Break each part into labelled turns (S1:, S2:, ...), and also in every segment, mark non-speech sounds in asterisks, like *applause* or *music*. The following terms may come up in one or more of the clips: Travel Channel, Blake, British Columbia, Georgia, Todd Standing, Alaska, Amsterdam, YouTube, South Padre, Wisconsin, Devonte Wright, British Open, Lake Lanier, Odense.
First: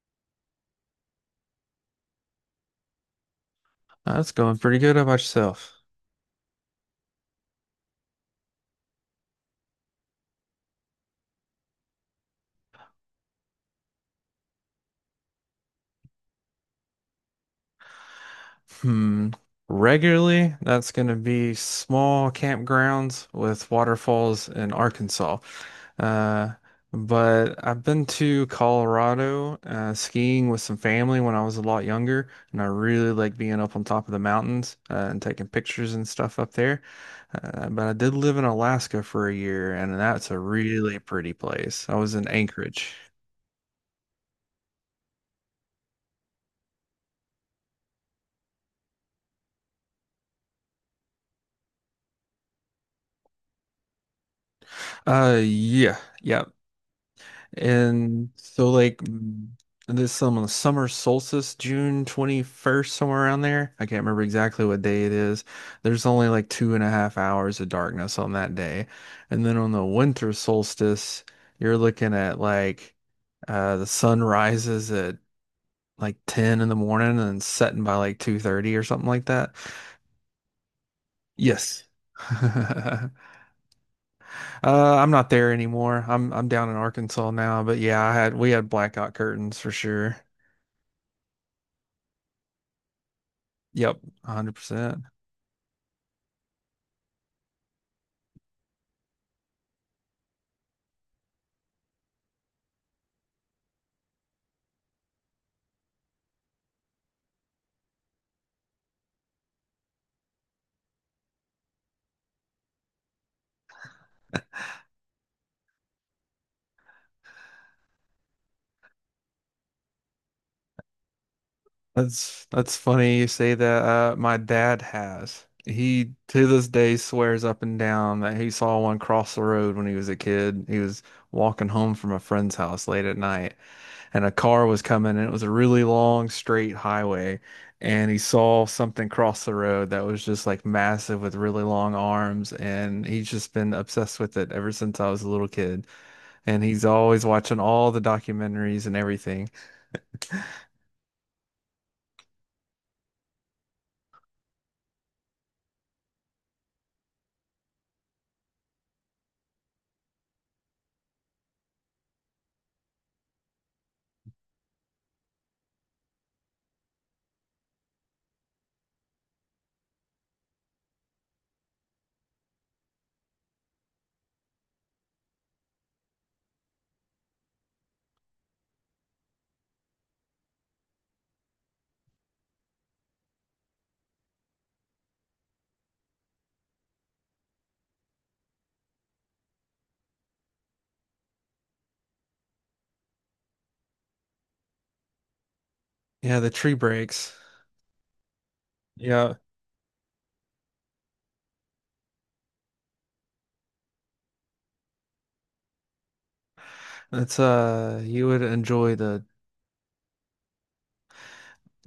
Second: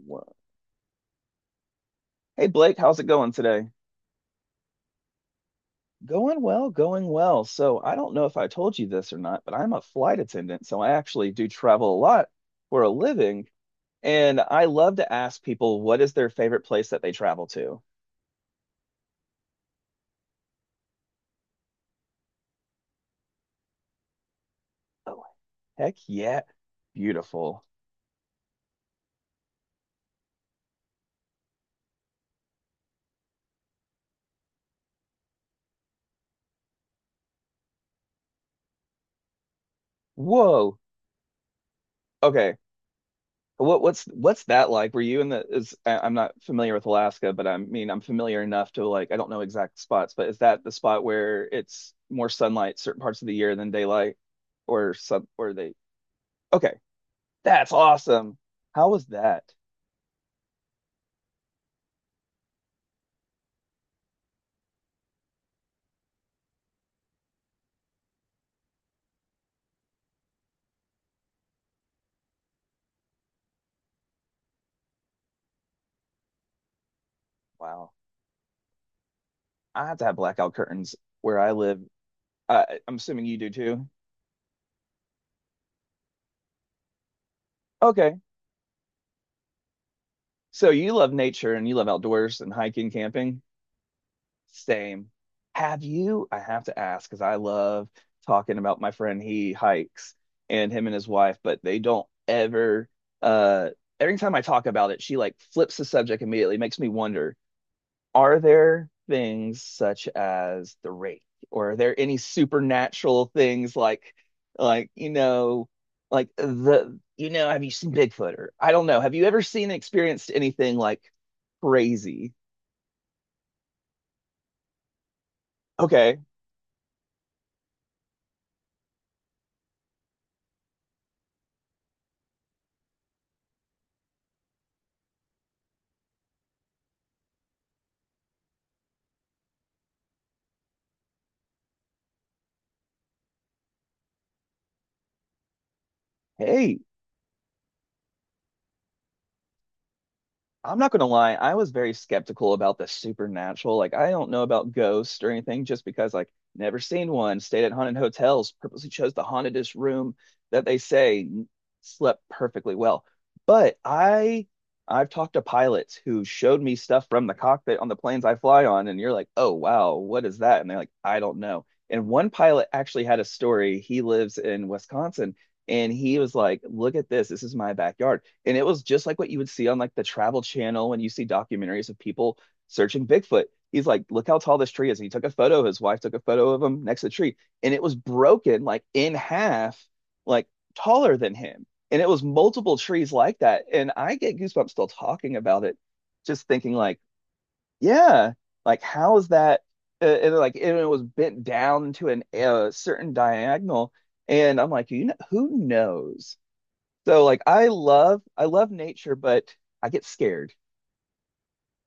S1: Well, hey Blake, how's it going today?
S2: That's going pretty good. How about yourself?
S1: Going well, going well. So I don't know if I told you this or not, but I'm a flight attendant, so I actually do travel a lot for a living, and I love to ask people what is their favorite place that they travel to.
S2: Hmm. Regularly, that's going to be small campgrounds with waterfalls in
S1: Oh,
S2: Arkansas.
S1: heck yeah.
S2: Uh,
S1: Beautiful.
S2: but I've been to Colorado skiing with some family when I was a lot younger, and I really like being up on top of the mountains and taking pictures and stuff up there. But I did live in Alaska for a year, and that's a
S1: Whoa.
S2: really pretty place. I was in
S1: Okay.
S2: Anchorage.
S1: What's that like? Were you in the is I- I'm not familiar with Alaska, but I mean I'm familiar enough to, like, I don't know exact spots, but is that the spot where it's more sunlight certain parts of the year than daylight or some or they
S2: Yeah, yeah.
S1: Okay, that's
S2: And
S1: awesome.
S2: so
S1: How
S2: like
S1: was that?
S2: mm, this some summer solstice, June 21st, somewhere around there. I can't remember exactly what day it is. There's only like 2.5 hours of darkness on that day. And then on the winter solstice, you're looking at like the sun rises at like 10 in the morning and setting
S1: Wow.
S2: by like 2:30 or something like that.
S1: I have to have blackout curtains where I live.
S2: Yes.
S1: I'm assuming
S2: *laughs*
S1: you do too.
S2: I'm not there anymore. I'm down in Arkansas now, but yeah, I
S1: Okay.
S2: had we had blackout curtains for sure.
S1: So you love nature and you love outdoors and hiking, camping.
S2: Yep, 100%.
S1: Same. Have you? I have to ask because I love talking about my friend. He hikes and him and his wife, but they don't ever. Uh, every time I talk about it, she like flips the subject immediately. Makes me wonder: are there things such as the rake, or are there any supernatural things like like the have you seen Bigfoot or I don't know? Have you ever seen and experienced anything like crazy?
S2: That's funny you say that. My dad has. He
S1: Okay.
S2: to this day swears up and down that he saw one cross the road when he was a kid. He was walking home from a friend's house late at night, and a car was coming, and it was a really long straight highway, and he saw something cross the road that was just like massive with really long arms, and he's just been obsessed with it ever since I was a little kid, and
S1: Hey,
S2: he's always watching all the documentaries and everything.
S1: I'm not gonna lie, I was very skeptical about the supernatural. Like I don't know about ghosts or anything, just because, like, never seen one, stayed at haunted hotels, purposely chose the hauntedest room that they say, slept perfectly well. But I've talked to pilots who showed me stuff from the cockpit on the planes I fly on, and you're like, oh wow, what is that? And they're like, I don't know. And one pilot actually had a story. He lives in Wisconsin, and he was like, look at this, this is my backyard. And it was just like what you would see on like the Travel Channel when you see documentaries of people searching Bigfoot. He's like, look how tall this tree is. And he took a photo. His wife took a photo of him next to the tree, and it was broken like in half, like taller than him. And it was multiple trees like that. And I get goosebumps still talking about it,
S2: Yeah,
S1: just
S2: the
S1: thinking
S2: tree
S1: like,
S2: breaks.
S1: yeah, like how is
S2: Yeah,
S1: that? And like, and it was bent down to an a certain diagonal. And I'm like, you know, who knows? So
S2: it's
S1: like
S2: you would
S1: I love
S2: enjoy
S1: nature,
S2: the
S1: but I get scared.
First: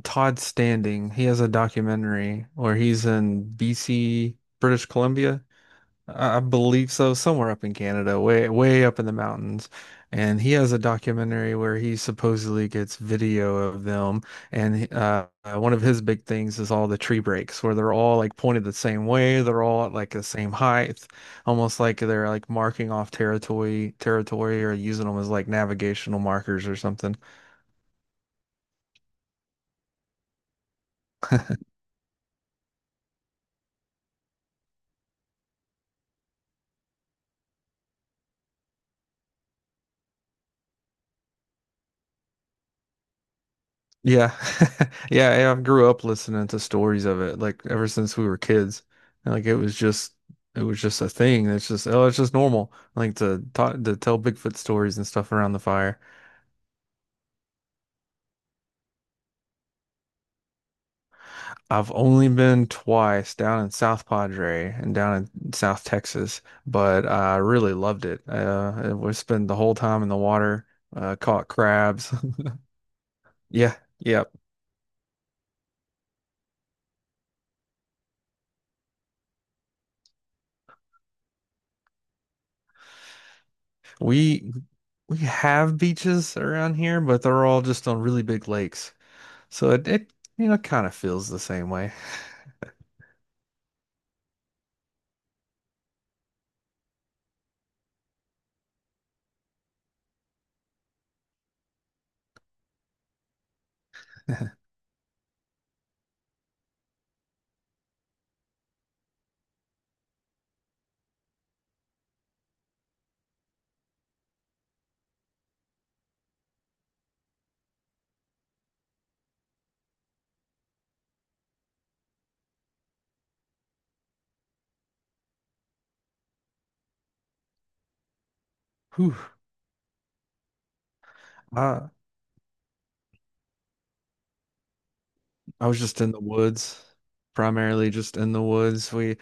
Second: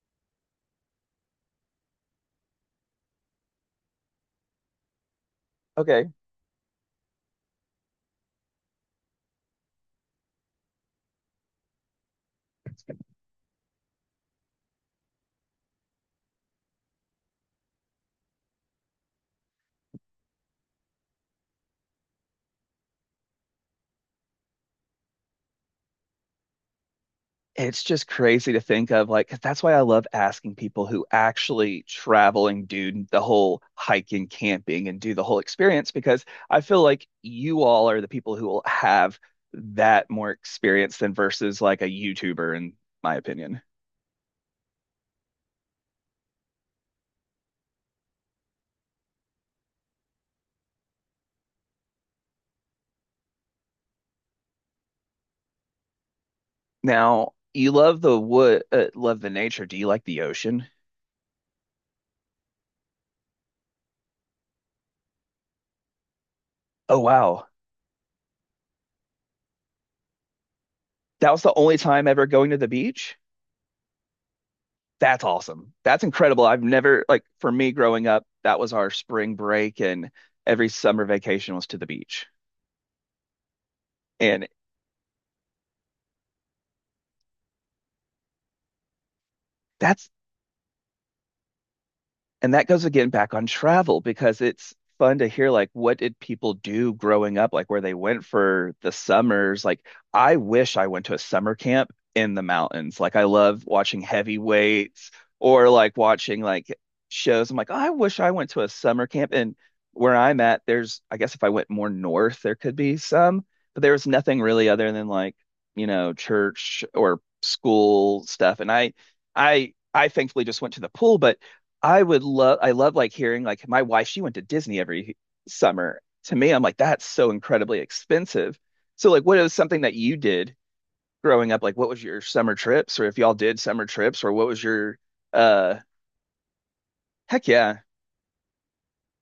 S2: Todd Standing. He has a documentary where he's in BC, British Columbia,
S1: Okay.
S2: I believe so, somewhere up in Canada, way up in the mountains. And he has a documentary where he supposedly gets video of them. And one of his big things is all the tree breaks, where they're all like pointed the same way, they're all at like the same height, almost like they're like marking off territory, or using them as like navigational markers or something.
S1: It's just crazy to think of, like, 'cause that's why I love asking people who actually travel and do the whole hiking, camping and do the whole experience, because I feel like you all are the people who will have that more experience than versus like a YouTuber, in my opinion.
S2: Yeah. *laughs* Yeah, yeah, I grew up listening to stories of it like ever since we were kids. Like it was just a thing. It's just oh, it's just normal like to tell Bigfoot stories and stuff around the fire.
S1: Now, you love the wood, love the nature. Do you like the ocean?
S2: I've only been twice down in South Padre and down in South Texas,
S1: Oh
S2: but I
S1: wow.
S2: really loved it. We spent the whole time in the water,
S1: That was
S2: caught
S1: the only time
S2: crabs.
S1: ever
S2: *laughs*
S1: going to the beach?
S2: Yeah, yeah.
S1: That's awesome. That's incredible. I've never, like, for me growing up, that was our spring break, and every summer vacation was to the beach. And
S2: We we have beaches around here, but they're all just on really big lakes. So it,
S1: that's
S2: it you know kind of feels the same way.
S1: That goes again back on travel because it's fun to hear like what did people do growing up, like where they went for the summers. Like I wish I went to a summer camp in the mountains. Like I love watching
S2: *laughs*
S1: heavyweights or like watching like shows. I'm like, "Oh, I wish I went to a summer camp." And where I'm at, there's, I guess if I went more north, there could be some, but there was nothing really other than like, you know, church or school stuff. And I thankfully just went to the pool, but I would love, I love like hearing like my wife, she went to Disney every summer. To me, I'm like, that's so incredibly expensive. So,
S2: Whew.
S1: like, what is something that you did growing up? Like, what
S2: Uh,
S1: was your summer trips, or if y'all did summer trips, or what was your,
S2: I
S1: uh,
S2: was just in the woods,
S1: heck yeah,
S2: primarily just in the woods.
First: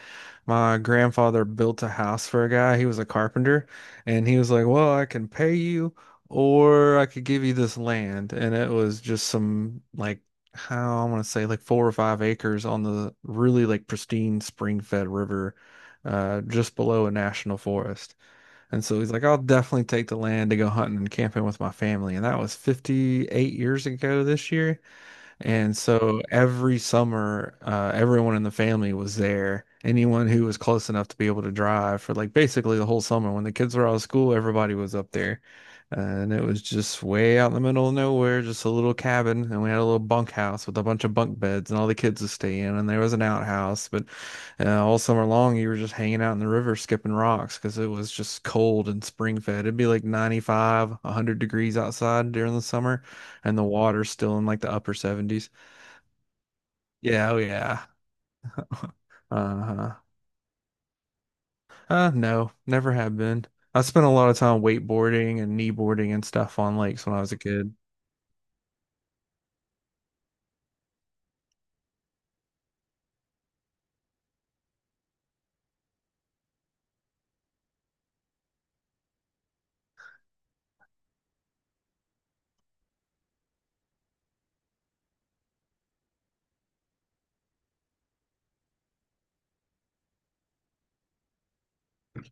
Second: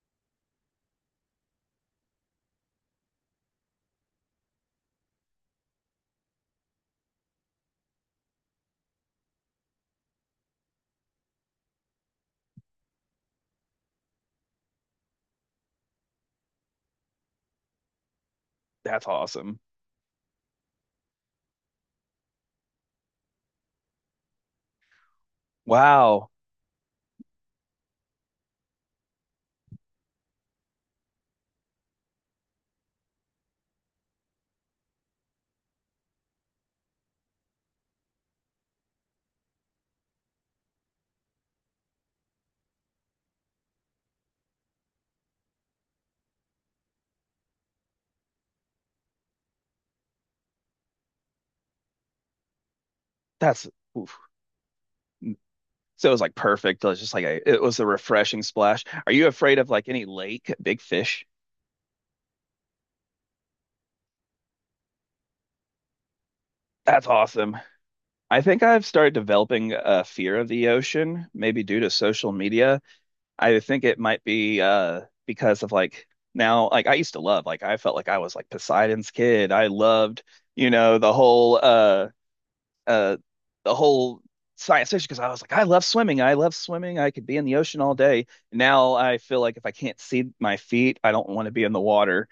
S2: My grandfather built a house for a guy. He was a carpenter, and he was like, "Well, I can pay you, or I could give you this land." And it was just some like how I want to say like 4 or 5 acres on the really like pristine spring-fed river, just below a national forest. And so
S1: that's
S2: he's like, I'll
S1: awesome.
S2: definitely take the land to go hunting and camping with my family. And that was 58 years ago this year. And so
S1: Wow,
S2: every summer, everyone in the family was there. Anyone who was close enough to be able to drive for like basically the whole summer. When the kids were out of school, everybody was up there. And it was just way out in the middle of nowhere, just a little cabin. And we had a little bunkhouse with a bunch of bunk beds, and all the kids would stay in. And there was an outhouse. But all summer long, you were just hanging out in the river, skipping rocks because it was just cold and spring fed. It'd be like 95, 100 degrees outside during the summer and the
S1: that's,
S2: water's
S1: oof.
S2: still in like the upper 70s.
S1: So it was like perfect. It was just like
S2: Yeah, oh
S1: it was a
S2: yeah.
S1: refreshing splash. Are you afraid of like
S2: Uh-huh.
S1: any lake, big fish?
S2: No, never have been. I spent a lot of time wakeboarding and kneeboarding and stuff on lakes
S1: That's
S2: when I was a
S1: awesome.
S2: kid.
S1: I think I've started developing a fear of the ocean, maybe due to social media. I think it might be because of like now, like I used to love, like I felt like I was like Poseidon's kid. I loved, you know, uh the whole science fiction because I was like I love swimming. I love swimming. I could be in the ocean all day. Now I feel like if I can't see my feet, I don't want to be in the water.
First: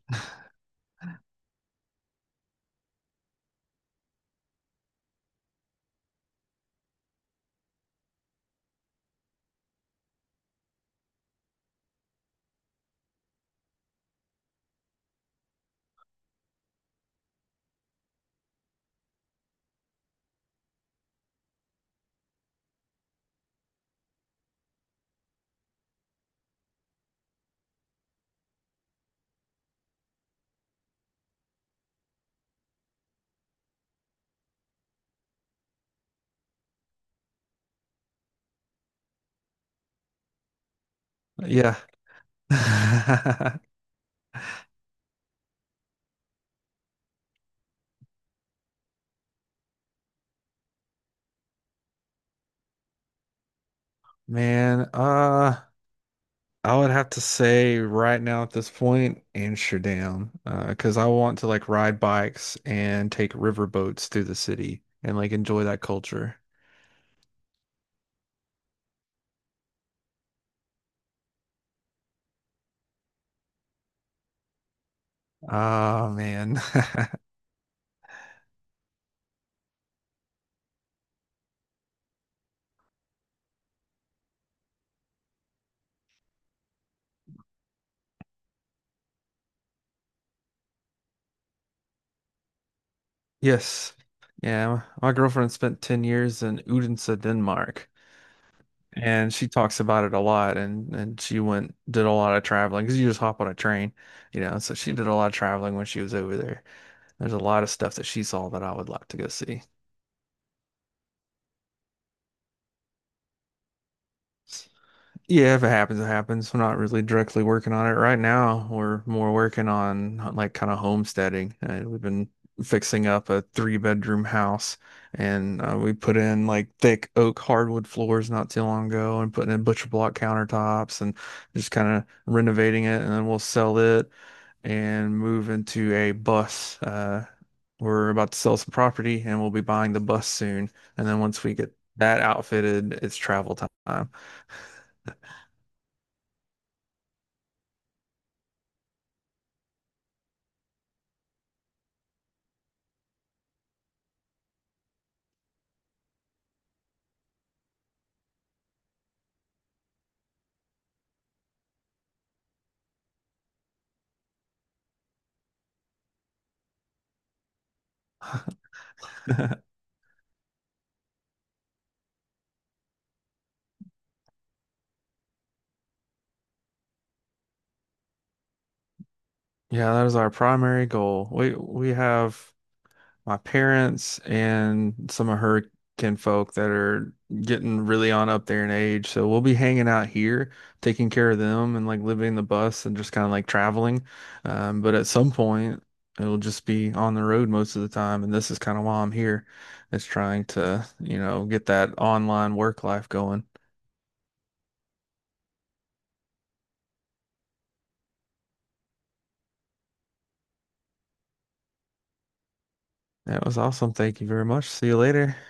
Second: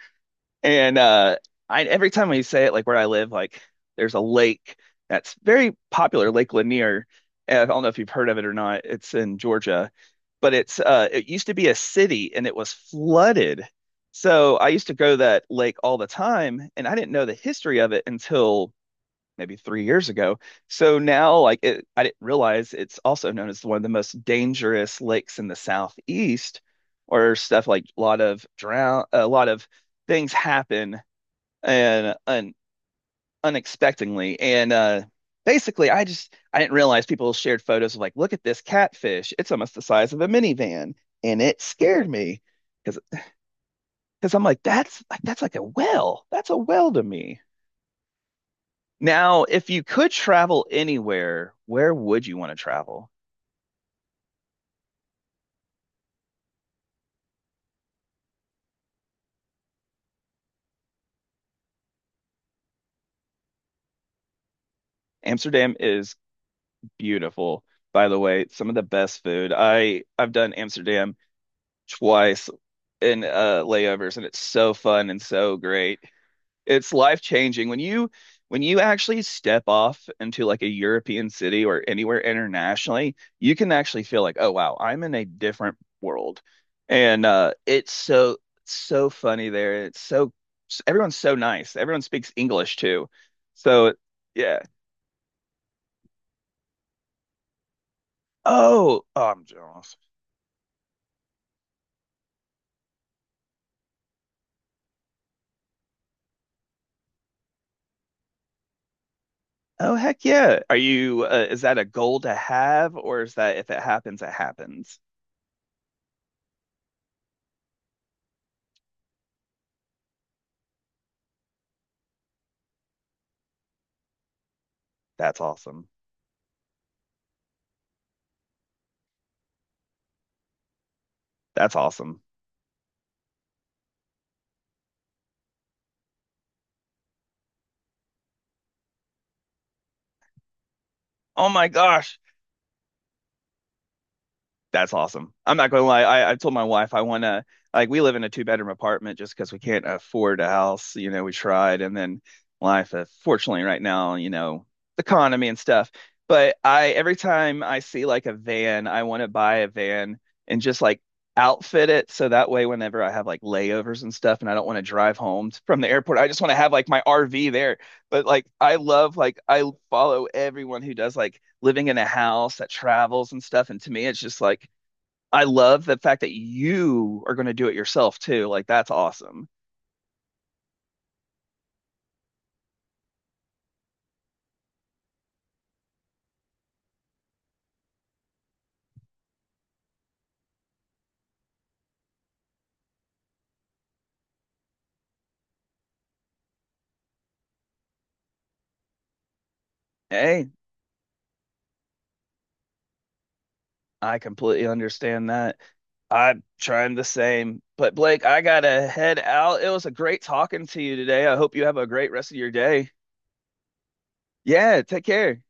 S1: And I every time we say it, like where I live, like there's a lake that's very popular, Lake Lanier. And I don't know if you've heard of it or not. It's in Georgia, but it's it used to be a city and it was flooded. So I used to go to that lake all the time and I didn't know the history of it until maybe 3 years ago. So now like it, I didn't realize it's also known as one of the most dangerous lakes in the southeast or stuff, like a lot of drown, a lot of things happen and unexpectedly. And Basically, I just I didn't realize people shared photos of like, look at this catfish. It's almost the size of a minivan, and it
S2: Yeah.
S1: scared me because
S2: *laughs*
S1: I'm like, that's like a whale. That's a whale to me. Now, if you could travel anywhere, where would you want to travel?
S2: Man, I would have to say right now at this point, Amsterdam, because I want to like ride bikes and take river boats through the city and like enjoy
S1: Amsterdam
S2: that
S1: is
S2: culture.
S1: beautiful, by the way. Some of the best food. I've done Amsterdam twice in layovers and it's so fun and so great.
S2: Oh man.
S1: It's life
S2: *laughs*
S1: changing when you actually step off into like a European city or anywhere internationally, you can actually feel like, oh wow, I'm in a different world. And it's so, so funny there. It's so, everyone's so nice. Everyone speaks English too. So
S2: Yes.
S1: yeah.
S2: Yeah. My girlfriend spent 10 years in Odense, Denmark,
S1: Oh, oh,
S2: and
S1: I'm
S2: she talks
S1: jealous.
S2: about it a lot. And she went, did a lot of traveling because you just hop on a train, you know. So she did a lot of traveling when she was over there. There's a lot of stuff that she saw that I would like to go see.
S1: Oh heck yeah. Are you is that a goal to have, or is that if it happens it happens?
S2: Yeah, if it happens, it happens. I'm not really directly working on it right now. We're more working on like kind of homesteading. We've been fixing up a three-bedroom house
S1: That's
S2: and
S1: awesome.
S2: we put in like thick oak hardwood floors not too long ago and putting in butcher block countertops and just
S1: That's
S2: kind of
S1: awesome.
S2: renovating it. And then we'll sell it and move into a bus. We're about to sell some property and we'll be buying the bus soon. And then once
S1: Oh
S2: we
S1: my
S2: get
S1: gosh.
S2: that outfitted, it's travel time.
S1: That's
S2: *laughs*
S1: awesome. I'm not gonna lie. I told my wife I wanna, like, we live in a two-bedroom apartment just because we can't afford a house. You know, we tried, and then life, fortunately, right now, you know, the economy and stuff. But I every time I see like a van, I want to buy a van and just like outfit it so that way whenever I have like layovers and stuff, and I don't want to drive home from the airport, I just want to have like my RV there. But like I love like I follow everyone who does like living in a house that travels and stuff. And to me, it's just like I love the fact that you are going to do it yourself too. Like that's awesome.
S2: Yeah, that is our primary goal. We have my parents and some of her kinfolk that are getting really on up there in age. So we'll be hanging out here, taking care of them and like living the bus and just kind of like traveling. But at some point, it'll just be on the road most of the time. And this is kind of why I'm here, is trying
S1: Hey,
S2: to, you know, get that online work life going.
S1: I completely understand that. I'm trying the same. But Blake, I gotta head out. It was a great talking to you today. I hope you have a great rest of your day.
S2: That was awesome. Thank you very much.
S1: Yeah,
S2: See you
S1: take
S2: later.
S1: care.